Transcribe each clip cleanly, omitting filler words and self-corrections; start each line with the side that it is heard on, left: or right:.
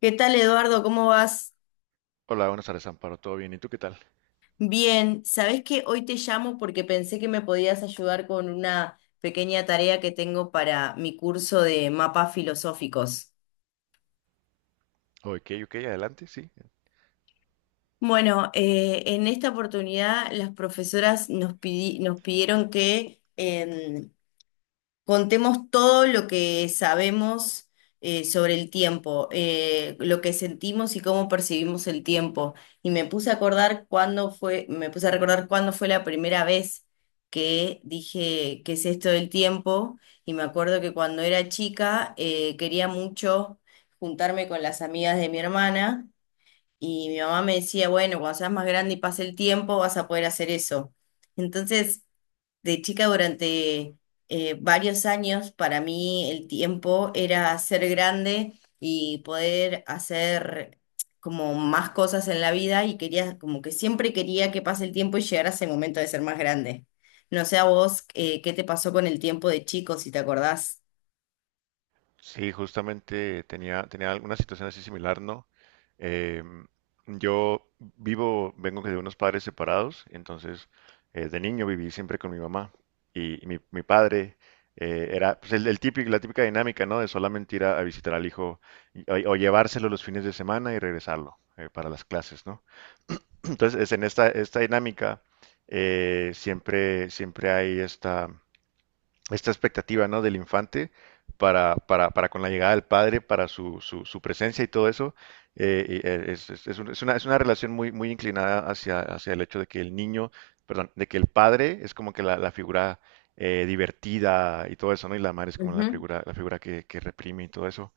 left: ¿Qué tal, Eduardo? ¿Cómo vas?
right: Hola, buenas tardes, Amparo. ¿Todo bien? ¿Y tú qué tal?
left: Bien, ¿sabés que hoy te llamo porque pensé que me podías ayudar con una pequeña tarea que tengo para mi curso de mapas filosóficos?
right: Ok, ok, adelante, sí.
left: Bueno, en esta oportunidad las profesoras nos pidieron que contemos todo lo que sabemos sobre el tiempo, lo que sentimos y cómo percibimos el tiempo. Y me puse a acordar cuándo fue, me puse a recordar cuándo fue la primera vez que dije qué es esto del tiempo. Y me acuerdo que cuando era chica quería mucho juntarme con las amigas de mi hermana. Y mi mamá me decía, bueno, cuando seas más grande y pase el tiempo, vas a poder hacer eso. Entonces, de chica durante varios años, para mí el tiempo era ser grande y poder hacer como más cosas en la vida y quería, como que siempre quería que pase el tiempo y llegara ese momento de ser más grande. No sé a vos, ¿qué te pasó con el tiempo de chico, si te acordás?
right: Sí, justamente tenía alguna situación así similar, ¿no? Em, yo vivo, vengo de unos padres separados, entonces de niño viví siempre con mi mamá y mi padre era pues, el típico, la típica dinámica, ¿no? De solamente ir a visitar al hijo o llevárselo los fines de semana y regresarlo para las clases, ¿no? Entonces, es en esta dinámica siempre, siempre hay esta esta expectativa, ¿no? Del infante para con la llegada del padre, para su presencia y todo eso. Es un- es una relación muy, muy inclinada hacia, hacia el hecho de que el niño, perdón, de que el padre es como que la figura divertida y todo eso, ¿no? Y la madre es como la
left: Ujú.
right: figura, la figura que reprime y todo eso.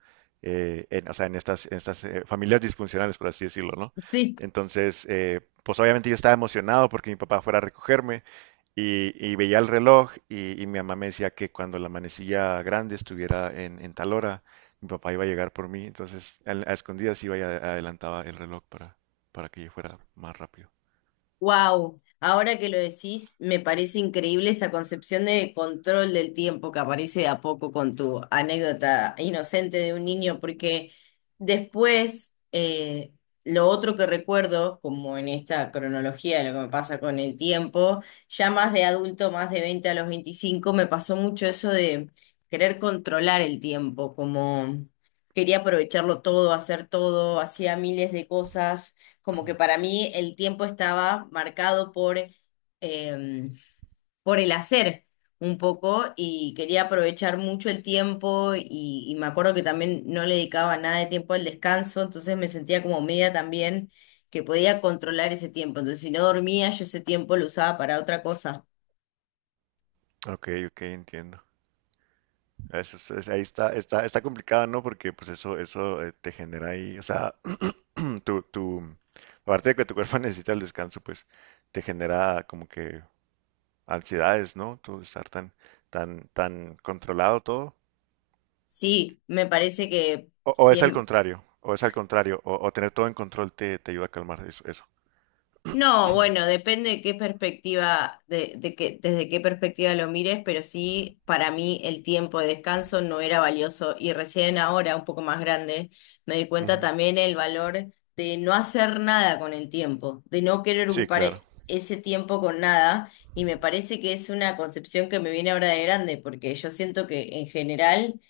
right: O sea, en estas familias disfuncionales, por así decirlo, ¿no?
left: Sí.
right: Entonces, pues obviamente yo estaba emocionado porque mi papá fuera a recogerme y veía el reloj y mi mamá me decía que cuando la manecilla grande estuviera en tal hora, mi papá iba a llegar por mí. Entonces, escondidas iba y adelantaba el reloj para que yo fuera más rápido.
left: Wow, ahora que lo decís, me parece increíble esa concepción de control del tiempo que aparece de a poco con tu anécdota inocente de un niño, porque después lo otro que recuerdo, como en esta cronología de lo que me pasa con el tiempo, ya más de adulto, más de 20 a los 25, me pasó mucho eso de querer controlar el tiempo, como quería aprovecharlo todo, hacer todo, hacía miles de cosas como que para mí el tiempo estaba marcado por, em, por el hacer un poco y quería aprovechar mucho el tiempo y me acuerdo que también no le dedicaba nada de tiempo al descanso, entonces me sentía como media también que podía controlar ese tiempo. Entonces si no dormía, yo ese tiempo lo usaba para otra cosa.
right: Ok, ok, entiendo. Eso, ahí está complicado, ¿no? Porque pues eso te genera ahí, o sea, tu, tu, aparte de que tu cuerpo necesita el descanso, pues te genera como que ansiedades, ¿no? Tú estar tan controlado todo.
left: Sí, me parece que
right: O es al contrario, o es al contrario, o tener todo en control te ayuda a calmar eso.
left: no, bueno, depende de qué perspectiva, desde qué perspectiva lo mires, pero sí, para mí el tiempo de descanso no era valioso y recién ahora, un poco más grande, me di cuenta
right: Ujú.
left: también el valor de no hacer nada con el tiempo, de no querer
right: Sí, claro.
left: ese tiempo con nada y me parece que es una concepción que me viene ahora de grande, porque yo siento que en general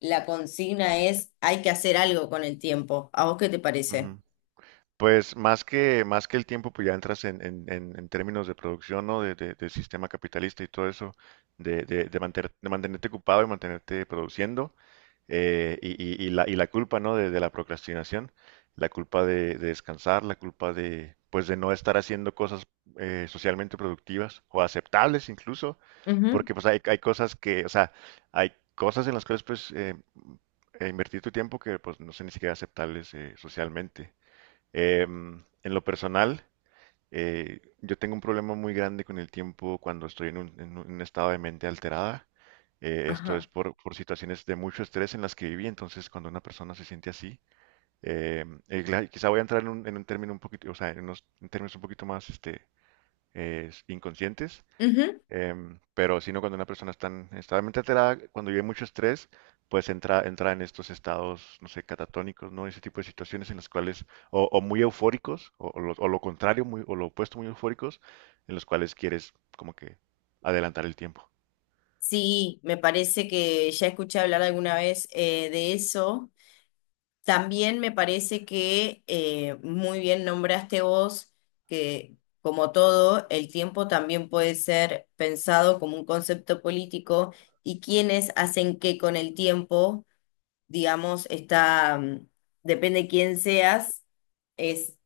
left: la consigna es hay que hacer algo con el tiempo. ¿A vos qué te parece?
right: Ujú. Pues más que el tiempo, pues ya entras en términos de producción, ¿no? De sistema capitalista y todo eso, de mantenerte ocupado y mantenerte produciendo. Y la culpa, ¿no? De la procrastinación, la culpa de descansar, la culpa de, pues, de no estar haciendo cosas socialmente productivas o aceptables incluso,
left: Ujú.
right: porque pues hay cosas que, o sea, hay cosas en las cuales pues invertir tu tiempo que pues no son ni siquiera aceptables socialmente. En lo personal, yo tengo un problema muy grande con el tiempo cuando estoy en un estado de mente alterada. Esto es
left: Ajá.
right: por situaciones de mucho estrés en las que viví. Entonces, cuando una persona se siente así, quizá voy a entrar en un término un poquito, o sea, en unos en términos un poquito más inconscientes.
left: Ujú.
right: Pero sino cuando una persona está realmente alterada, cuando vive mucho estrés, pues entra, entra en estos estados, no sé, catatónicos, ¿no? Ese tipo de situaciones en las cuales, o muy eufóricos, o lo contrario, muy, o lo opuesto, muy eufóricos, en los cuales quieres como que adelantar el tiempo.
left: Sí, me parece que ya escuché hablar alguna vez de eso. También me parece que muy bien nombraste vos que, como todo, el tiempo también puede ser pensado como un concepto político y quienes hacen qué con el tiempo, digamos, depende de quién seas, es,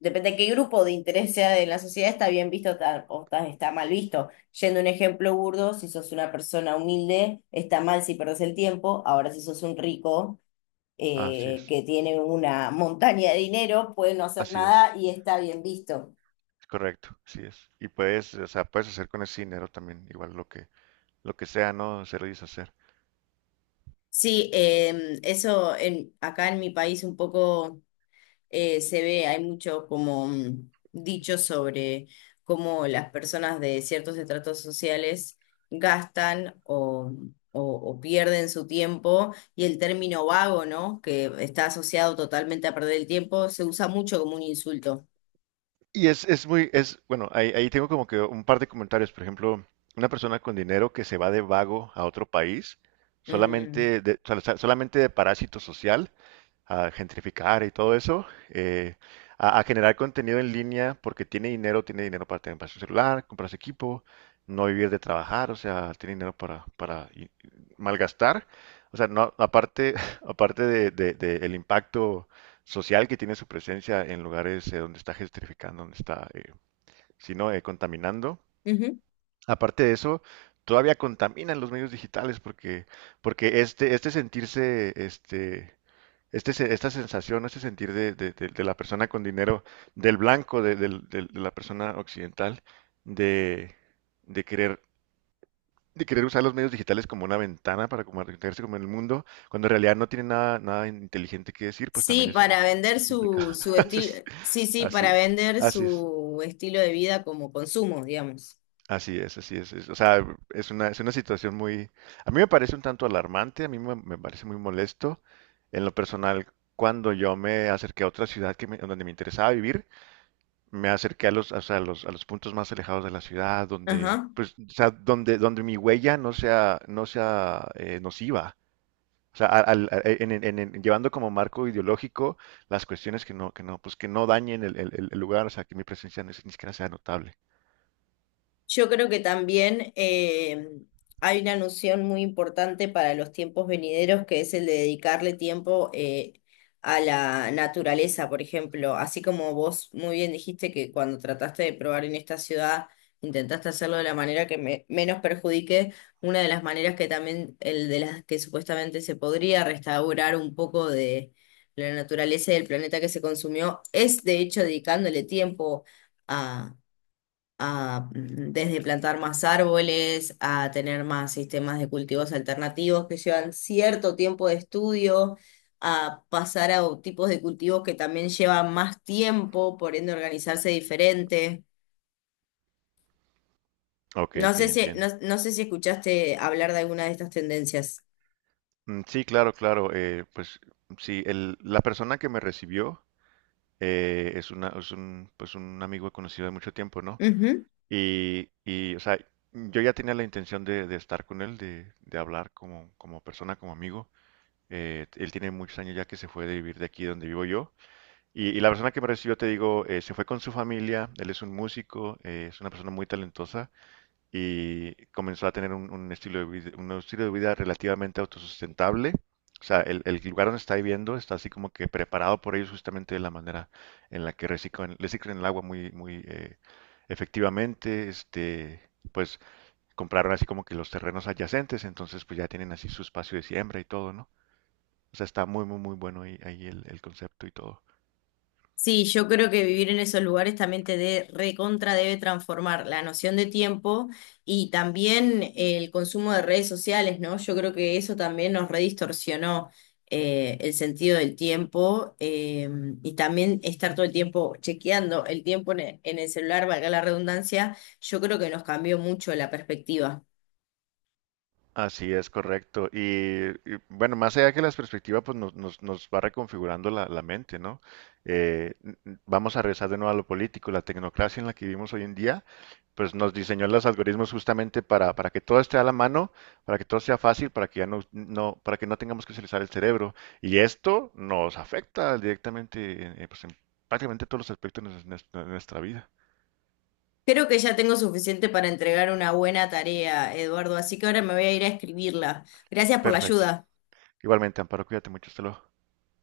left: depende de qué grupo de interés sea de la sociedad, está bien visto está mal visto. Yendo a un ejemplo burdo, si sos una persona humilde, está mal si perdés el tiempo. Ahora, si sos un rico
right: Así es,
left: que tiene una montaña de dinero, puede no hacer
right: así
left: nada y está bien visto.
right: es correcto, así es. Y puedes, o sea, puedes hacer con ese dinero también, igual lo que sea, ¿no? Hacer y deshacer.
left: Sí, em, eso en, acá en mi país un poco se ve, hay mucho como dicho sobre cómo las personas de ciertos estratos sociales gastan o pierden su tiempo y el término vago, ¿no? Que está asociado totalmente a perder el tiempo, se usa mucho como un insulto.
right: Y es muy, es, bueno, ahí, ahí tengo como que un par de comentarios. Por ejemplo, una persona con dinero que se va de vago a otro país,
left: Mm.
right: solamente solamente de parásito social, a gentrificar y todo eso, eh, a generar contenido en línea porque tiene dinero para tener para su celular, comprarse equipo, no vivir de trabajar, o sea, tiene dinero para, y malgastar. O sea, no, aparte, aparte de el impacto social que tiene su presencia en lugares donde está gentrificando, donde está, si no, contaminando.
left: Ujú.
right: Aparte de eso, todavía contaminan los medios digitales porque, porque este sentirse, este, se- esta sensación, este sentir de la persona con dinero, del blanco, de la persona occidental, de, de querer, de querer usar los medios digitales como una ventana para comunicarse con el mundo, cuando en realidad no tiene nada, nada inteligente que decir, pues
left: Sí,
right: también
left: para vender
right: es complicado.
left: su, su estilo,
right: Es-
left: sí, sí,
right: Así,
left: para vender
right: así es,
left: su estilo de vida como consumo, digamos.
right: así es, así es, o sea, es una situación muy, a mí me parece un tanto alarmante, a mí me, me parece muy molesto. En lo personal, cuando yo me acerqué a otra ciudad donde me interesaba vivir, me acerqué a los, o sea, a los puntos más alejados de la ciudad, donde,
left: Ajá.
right: pues, o sea, donde, donde mi huella no sea, no sea nociva. O sea, llevando como marco ideológico las cuestiones que no, pues que no dañen el lugar, o sea, que mi presencia ni siquiera sea notable.
left: Yo creo que también hay una noción muy importante para los tiempos venideros que es el de dedicarle tiempo a la naturaleza, por ejemplo. Así como vos muy bien dijiste que cuando trataste de probar en esta ciudad, intentaste hacerlo de la manera que menos perjudique, una de las maneras que también, el de las que supuestamente se podría restaurar un poco de la naturaleza y del planeta que se consumió, es de hecho dedicándole tiempo a mm, desde plantar más árboles, a tener más sistemas de cultivos alternativos que llevan cierto tiempo de estudio, a pasar a o- tipos de cultivos que también llevan más tiempo, por ende organizarse diferente.
right: Ok,
left: No
right: ok,
left: sé si, no,
right: entiendo.
left: no sé si escuchaste hablar de alguna de estas tendencias.
right: Mm. Sí, claro, claro. Pues sí, la persona que me recibió es una, es un, pues un amigo conocido de mucho tiempo, ¿no? O sea, yo ya tenía la intención de estar con él, de hablar como, como persona, como amigo. Él tiene muchos años ya que se fue de vivir de aquí donde vivo yo. Y la persona que me recibió, te digo, se fue con su familia. Él es un músico, es una persona muy talentosa. Y comenzó a tener un estilo de vida, un estilo de vida relativamente autosustentable. O sea, el lugar donde está viviendo está así como que preparado por ellos justamente de la manera en la que reciclan, reciclan el agua muy, muy efectivamente. Este, pues compraron así como que los terrenos adyacentes, entonces pues ya tienen así su espacio de siembra y todo, ¿no? O sea, está muy, muy, muy bueno ahí, ahí el concepto y todo.
left: Sí, yo creo que vivir en esos lugares también recontra debe transformar la noción de tiempo y también el consumo de redes sociales, ¿no? Yo creo que eso también nos redistorsionó el sentido del tiempo, y también estar todo el tiempo chequeando el tiempo en el celular, valga la redundancia, yo creo que nos cambió mucho la perspectiva.
right: Así es, correcto. Bueno, más allá que las perspectivas, pues nos va reconfigurando la mente, ¿no? Vamos a regresar de nuevo a lo político. La tecnocracia en la que vivimos hoy en día, pues nos diseñó los algoritmos justamente para que todo esté a la mano, para que todo sea fácil, para que ya no, no, para que no tengamos que utilizar el cerebro. Y esto nos afecta directamente en, pues, en prácticamente todos los aspectos de nuestra vida.
left: Creo que ya tengo suficiente para entregar una buena tarea, Eduardo, así que ahora me voy a ir a escribirla. Gracias por la
right: Perfecto.
left: ayuda.
right: Igualmente, Amparo, cuídate mucho. Hasta luego.